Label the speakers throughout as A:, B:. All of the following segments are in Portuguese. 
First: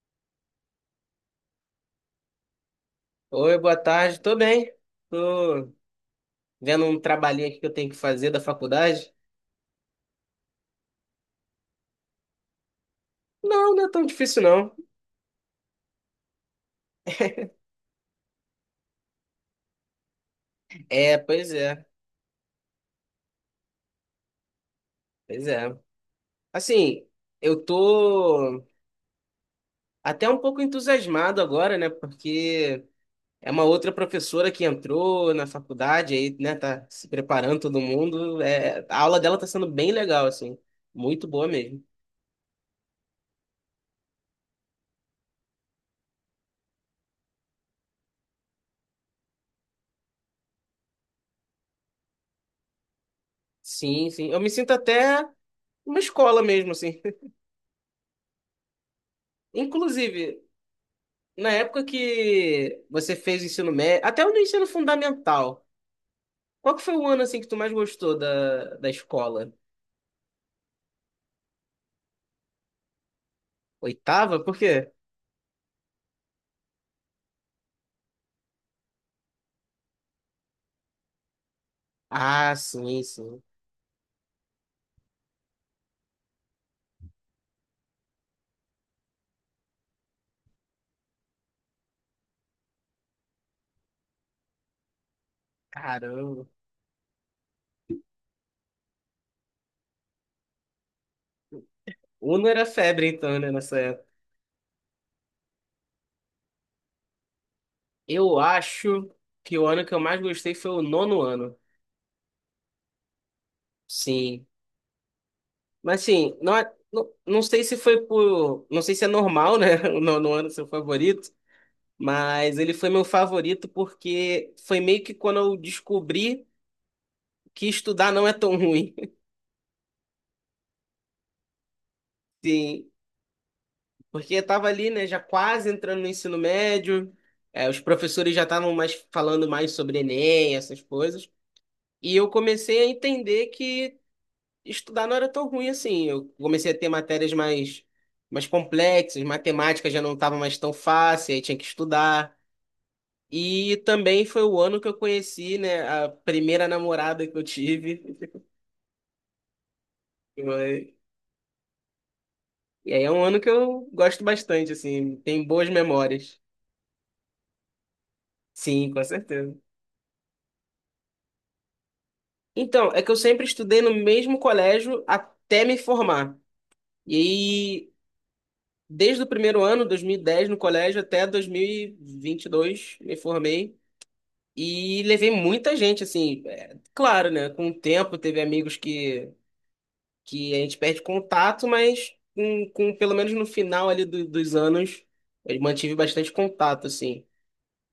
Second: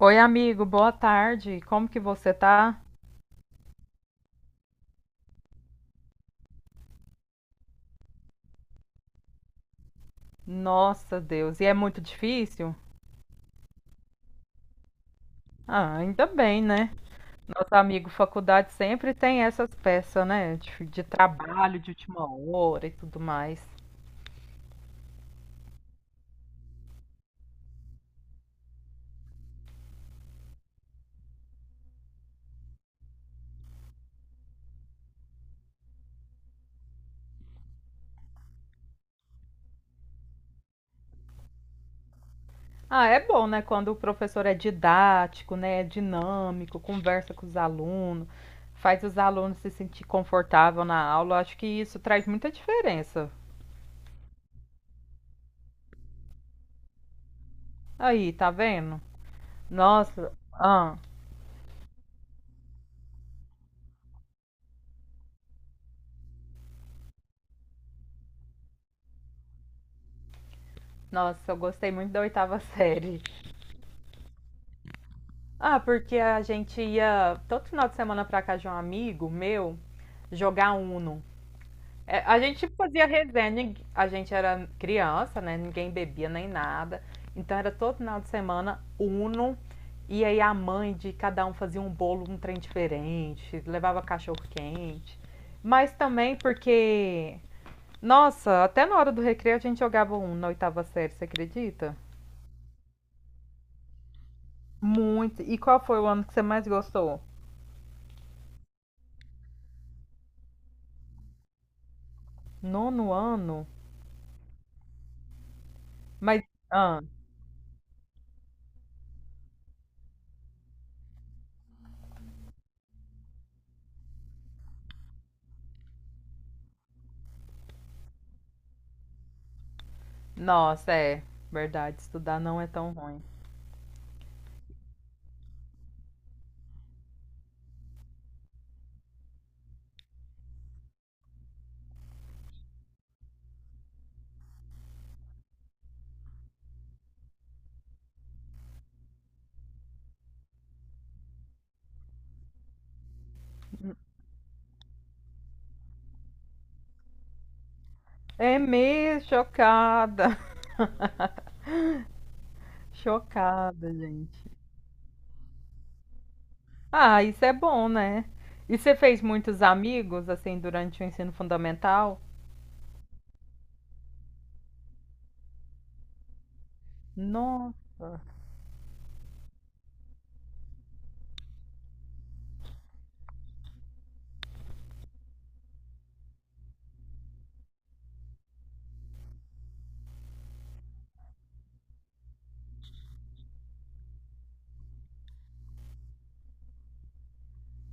A: Oi, amigo, boa tarde. Como que você tá?
B: Oi, boa tarde. Tô bem. Tô vendo um trabalhinho aqui que eu tenho que fazer da faculdade.
A: Nossa, Deus. E é muito difícil?
B: Não, não é tão difícil, não.
A: Ah, ainda bem, né? Nosso amigo faculdade sempre tem essas peças, né? De
B: É, pois
A: trabalho,
B: é,
A: de última hora e tudo mais.
B: pois é. Assim, eu tô até um pouco entusiasmado agora, né? Porque é uma outra professora que entrou na faculdade aí, né? Tá se preparando todo mundo. É, a aula dela tá sendo bem legal, assim. Muito boa mesmo.
A: Ah, é bom, né? Quando o professor é didático, né? É dinâmico, conversa com os alunos, faz os alunos se sentir confortável na aula. Eu acho que isso traz muita diferença.
B: Sim, sim. Eu me sinto até uma escola mesmo, assim.
A: Aí, tá vendo? Nossa,
B: Inclusive,
A: ah,
B: na época que você fez o ensino médio, até o do ensino fundamental, qual que foi o ano assim que tu mais gostou da escola?
A: nossa, eu gostei muito da oitava série.
B: Oitava? Por quê?
A: Ah, porque a gente ia todo final de semana pra casa de um amigo meu jogar Uno. É, a
B: Ah,
A: gente
B: sim,
A: fazia
B: sim.
A: resenha, a gente era criança, né? Ninguém bebia nem nada. Então era todo final de semana Uno. E aí a mãe de cada um fazia um bolo, um trem diferente, levava cachorro quente. Mas também
B: Caramba.
A: porque, nossa, até na hora do recreio a gente jogava Uno na oitava série, você acredita?
B: Uno era febre então, né, nessa época.
A: Muito. E qual foi o ano que você mais gostou?
B: Eu acho que o ano que eu mais gostei foi o nono ano.
A: Nono ano?
B: Sim. Mas assim,
A: Mas,
B: não,
A: ah,
B: não, não sei se foi por, não sei se é normal, né, o nono ano ser o favorito, mas ele foi meu favorito porque foi meio que quando eu descobri que estudar não é tão ruim.
A: nossa, é verdade, estudar não é
B: Sim,
A: tão ruim.
B: porque eu tava ali, né, já quase entrando no ensino médio, é, os professores já estavam mais falando mais sobre Enem, essas coisas, e eu comecei a entender que estudar não era tão ruim assim. Eu comecei a ter matérias mais, mais complexas, matemática já não estava mais tão fácil, aí tinha que estudar. E também foi o ano que eu conheci, né, a primeira namorada que eu tive.
A: É mesmo, chocada.
B: Foi- E aí é um ano que eu
A: Chocada,
B: gosto
A: gente.
B: bastante, assim, tem boas memórias.
A: Ah, isso é bom, né? E
B: Sim,
A: você
B: com
A: fez
B: certeza.
A: muitos amigos, assim, durante o ensino fundamental?
B: Então, é que eu sempre estudei no mesmo colégio até me formar. E aí,
A: Nossa.
B: desde o primeiro ano, 2010 no colégio, até dois mil e vinte e dois me formei. E levei muita gente, assim, é, claro, né? Com o tempo, teve amigos que a gente perde contato, mas com pelo menos no final ali dos anos, eu mantive bastante contato, assim.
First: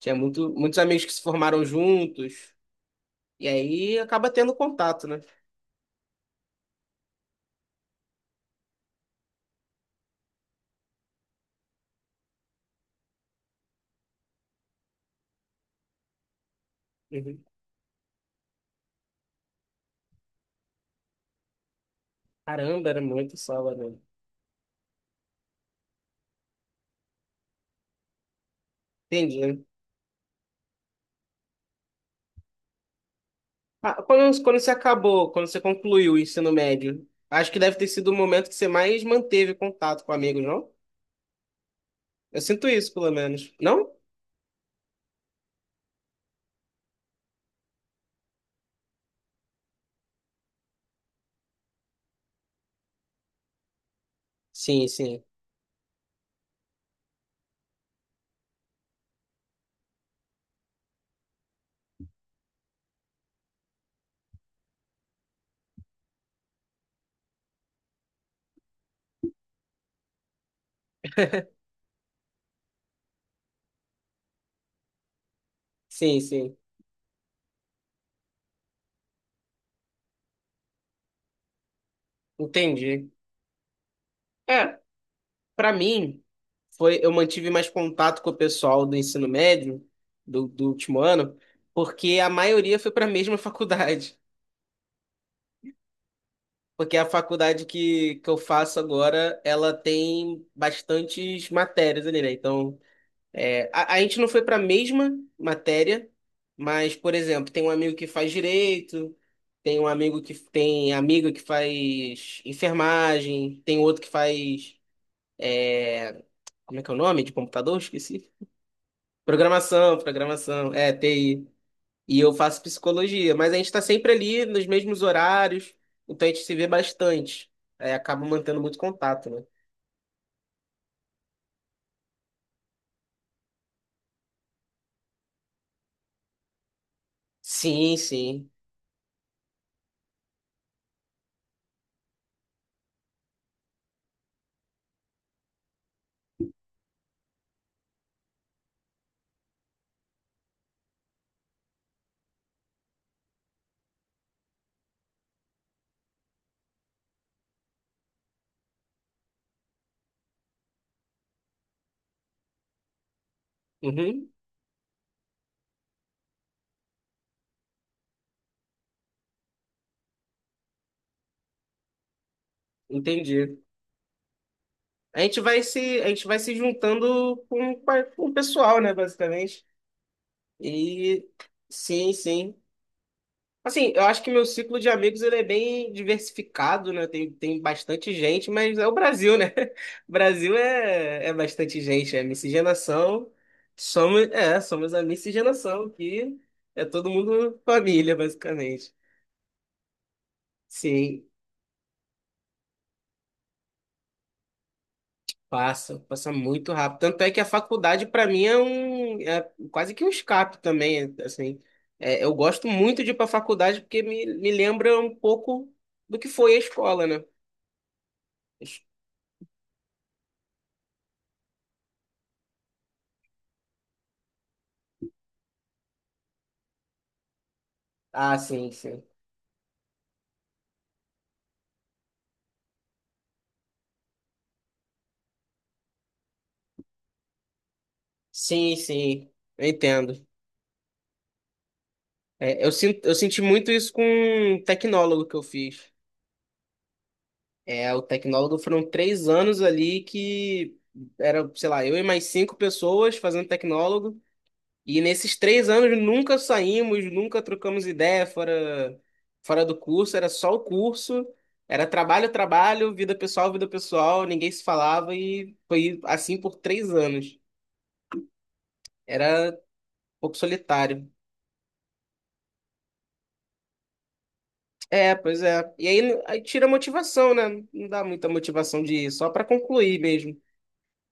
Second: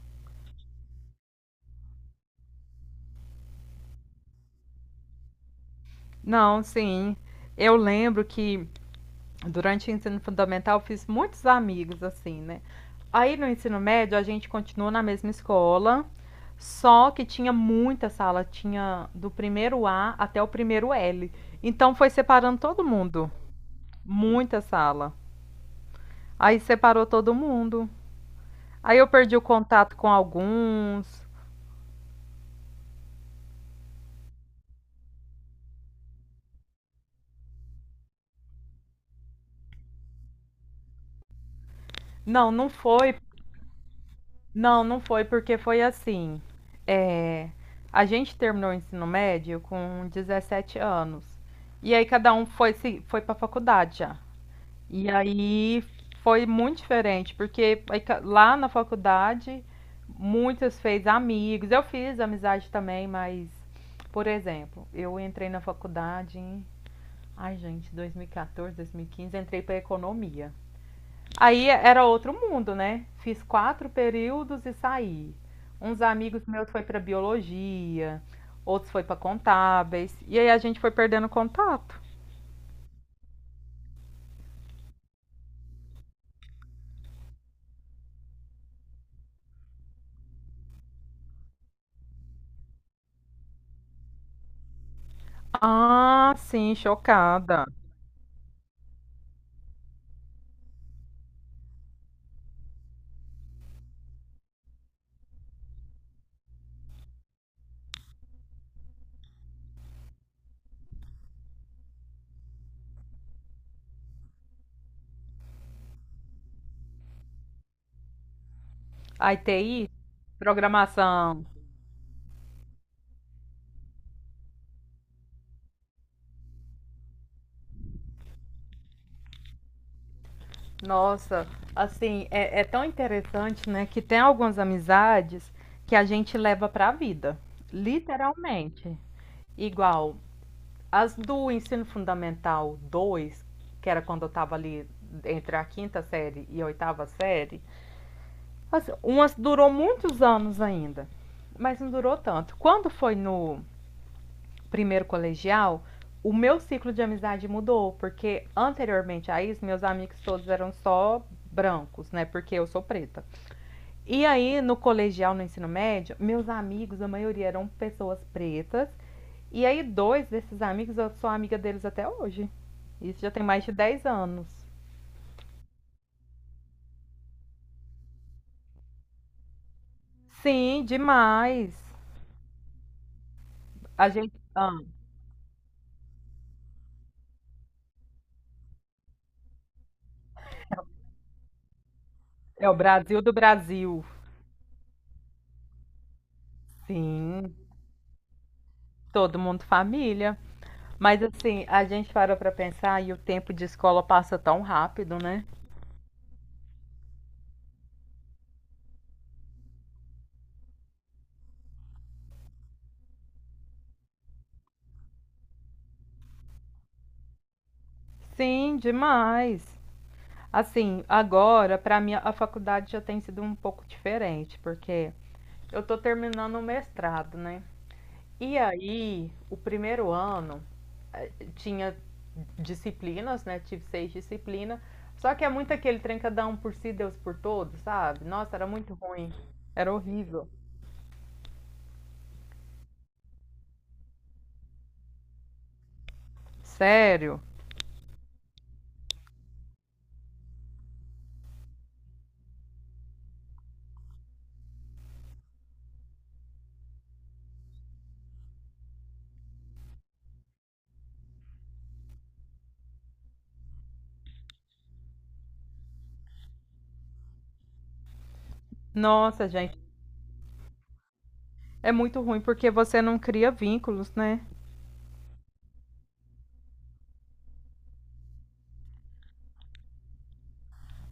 B: Tinha muitos amigos que se formaram juntos, e aí acaba tendo contato, né?
A: Não, sim. Eu lembro que Durante o ensino fundamental, fiz muitos amigos, assim, né. Aí, no ensino médio, a gente continuou na mesma escola, só que
B: Uhum.
A: tinha muita sala, tinha do primeiro A até o primeiro L. Então, foi separando todo
B: Caramba, era
A: mundo,
B: muito sala, né?
A: muita sala. Aí, separou todo mundo. Aí, eu perdi o
B: Entendi.
A: contato com alguns.
B: Ah, quando você concluiu o ensino médio, acho que deve ter sido o momento que você mais manteve contato com amigos, não? Eu
A: Não,
B: sinto
A: não
B: isso, pelo
A: foi
B: menos. Não?
A: Não, não foi porque foi assim, é, a gente terminou o ensino médio com 17 anos, e aí cada um foi se foi para faculdade já.
B: Sim,
A: E
B: sim.
A: aí foi muito diferente, porque aí ca lá na faculdade muitas fez amigos, eu fiz amizade também, mas, por exemplo, eu entrei na faculdade em 2014, 2015, entrei para economia. Aí era outro mundo, né? Fiz quatro períodos e saí. Uns
B: Sim,
A: amigos
B: sim.
A: meus foi para biologia, outros foi para contábeis, e aí a gente foi perdendo contato.
B: Entendi. É, pra mim, eu mantive mais contato com o pessoal do ensino médio, do último ano, porque a maioria foi pra mesma faculdade.
A: Ah, sim,
B: Porque a faculdade
A: chocada.
B: que eu faço agora, ela tem bastantes matérias ali, né? Então. É, a gente não foi para a mesma matéria, mas, por exemplo, tem um amigo que faz direito, tem um amigo que tem amigo que faz enfermagem, tem outro que faz, é, como é que é o nome? De computador? Esqueci.
A: A TI,
B: Programação, programação, é,
A: programação.
B: TI. E eu faço psicologia, mas a gente está sempre ali nos mesmos horários, então a gente se vê bastante. É, acaba mantendo muito contato, né?
A: Nossa, assim, é tão interessante, né, que tem algumas amizades que a gente leva para a vida,
B: Sim, sim.
A: literalmente. Igual, as do ensino fundamental 2 que era quando eu estava ali entre a quinta série e a oitava série, assim, umas durou muitos anos ainda, mas não durou tanto. Quando foi no primeiro colegial, o meu ciclo de amizade mudou, porque anteriormente a isso, meus amigos todos eram só brancos, né? Porque eu sou preta. E
B: Uhum,
A: aí, no colegial, no ensino médio, meus amigos, a maioria eram pessoas pretas. E aí, dois desses amigos, eu sou amiga deles até hoje. Isso já tem
B: entendi.
A: mais de 10 anos.
B: A gente vai se juntando com o pessoal, né, basicamente.
A: Sim,
B: E
A: demais.
B: sim, sim. Assim, eu
A: A
B: acho que
A: gente.
B: meu
A: ah,
B: ciclo de amigos ele é bem diversificado, né? Tem bastante gente, mas é o Brasil, né? O Brasil é bastante gente, é
A: é o Brasil
B: miscigenação.
A: do Brasil.
B: Somos, é, somos a miscigenação, que é todo
A: Sim,
B: mundo família, basicamente.
A: todo mundo família. Mas
B: Sim.
A: assim, a gente parou pra pensar e o tempo de escola passa tão rápido, né?
B: Passa, passa muito rápido. Tanto é que a faculdade, para mim, é um, é quase que um escape também, assim. É, eu gosto muito de ir para a faculdade porque me lembra um pouco do que foi a escola, né?
A: Sim, demais. Assim, agora para mim a faculdade já tem sido um pouco diferente, porque eu tô terminando o mestrado, né?
B: Ah,
A: E
B: sim, sim.
A: aí, o primeiro ano tinha disciplinas, né? Tive seis disciplinas. Só que é muito aquele trem cada um por si, Deus por todos, sabe? Nossa, era
B: Sim,
A: muito
B: sim,
A: ruim.
B: eu
A: Era
B: entendo.
A: horrível.
B: É, eu sinto, eu senti muito isso com um tecnólogo que eu fiz.
A: Sério?
B: É, o tecnólogo foram 3 anos ali que era, sei lá, eu e mais cinco pessoas fazendo tecnólogo. E nesses 3 anos nunca saímos, nunca trocamos ideia fora, fora do curso, era só o curso, era trabalho, trabalho, vida pessoal, ninguém se falava e foi assim por 3 anos.
A: Nossa,
B: Era um
A: gente,
B: pouco solitário.
A: é muito ruim porque você não cria vínculos, né?
B: É, pois é. E aí, aí tira a motivação, né? Não dá muita motivação de ir, só para concluir mesmo.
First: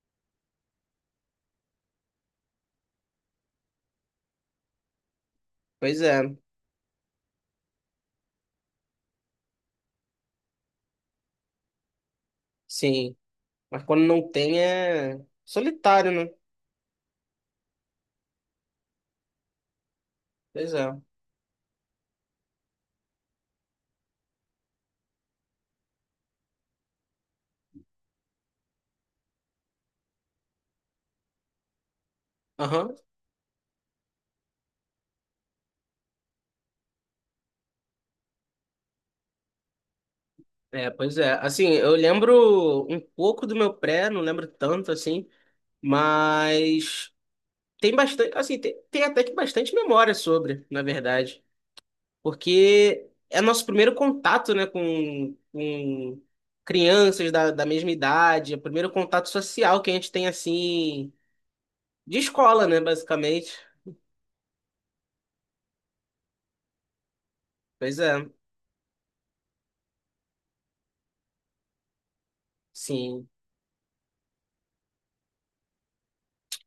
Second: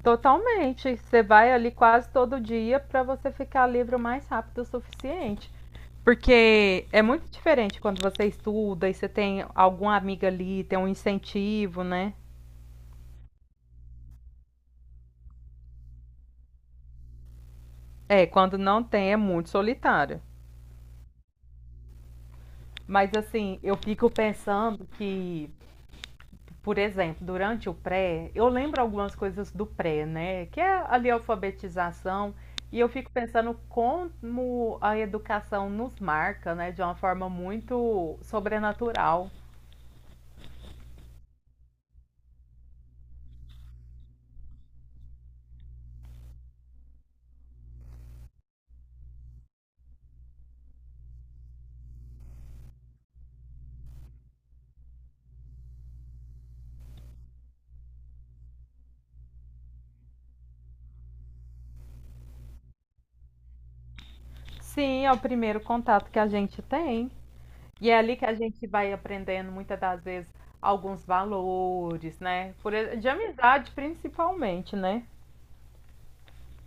A: Totalmente. Você vai ali quase todo dia para você ficar livre o mais rápido o suficiente.
B: Pois é,
A: Porque é muito diferente quando você estuda e você tem alguma amiga ali, tem um incentivo, né?
B: sim. Mas quando não tem é solitário, né?
A: É, quando não tem é muito solitário.
B: Pois é.
A: Mas assim, eu fico pensando que Por exemplo, durante o pré, eu lembro algumas coisas do pré, né? Que é ali a alfabetização, e eu
B: Aham.
A: fico pensando como a educação nos marca, né? De uma forma muito sobrenatural.
B: É, pois é. Assim, eu lembro um pouco do meu pré, não lembro tanto assim, mas tem bastante, assim, tem até que bastante memória sobre, na verdade, porque é nosso primeiro contato, né, com crianças da mesma idade, é o primeiro contato social que a gente tem, assim, de escola, né, basicamente.
A: Sim, é o primeiro contato que a gente tem. E
B: Pois
A: é
B: é,
A: ali que a gente vai aprendendo muitas das vezes alguns valores, né? De
B: sim.
A: amizade principalmente, né?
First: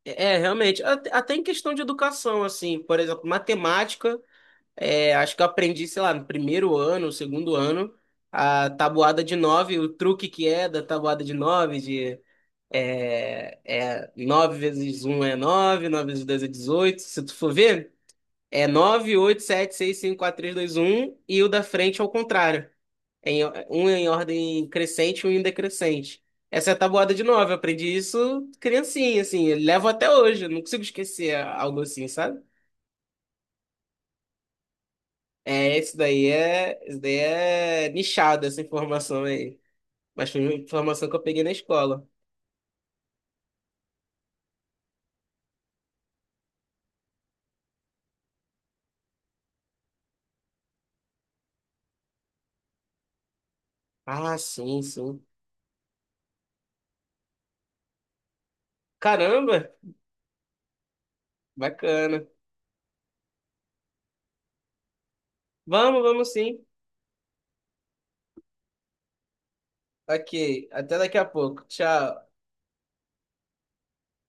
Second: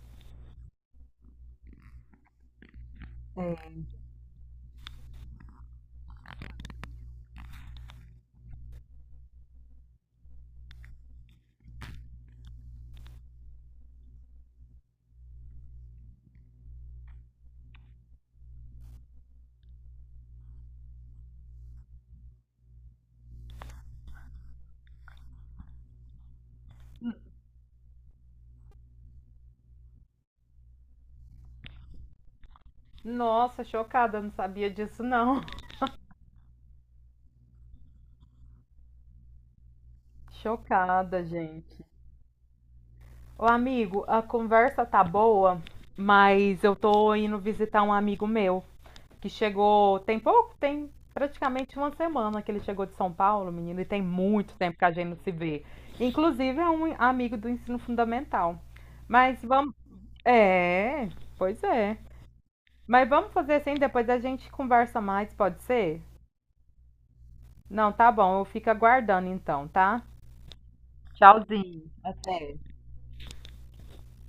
B: É, é, realmente, até em questão de educação, assim, por exemplo, matemática. É, acho que eu aprendi, sei lá, no primeiro ano, no segundo ano, a tabuada de nove, o truque que é da tabuada de nove, de nove vezes um é nove, nove vezes dois é 18. Se tu for ver, é nove, oito, sete, seis, cinco, quatro, três, dois, um, e o da frente ao contrário. Em, um é em ordem crescente e um em decrescente. Essa é a tabuada de nove, eu aprendi isso criancinha, assim, eu levo até hoje, eu não consigo esquecer algo assim, sabe?
A: Nossa, chocada, não sabia disso não.
B: É, isso daí é, isso daí é nichado, essa informação aí. Mas foi uma informação que eu
A: Chocada,
B: peguei na
A: gente.
B: escola.
A: Ô amigo, a conversa tá boa, mas eu tô indo visitar um amigo meu que chegou tem pouco, tem praticamente uma semana que ele chegou de São Paulo, menino, e tem
B: Ah,
A: muito tempo
B: sim,
A: que a gente não
B: sim.
A: se vê. Inclusive é um amigo do ensino fundamental. Mas
B: Caramba,
A: vamos. É, pois é.
B: bacana.
A: Mas vamos fazer assim, depois a gente conversa mais, pode ser?
B: Vamos, vamos sim.
A: Não, tá bom, eu fico aguardando então, tá?
B: Ok, até daqui a pouco.
A: Tchauzinho,
B: Tchau.
A: até.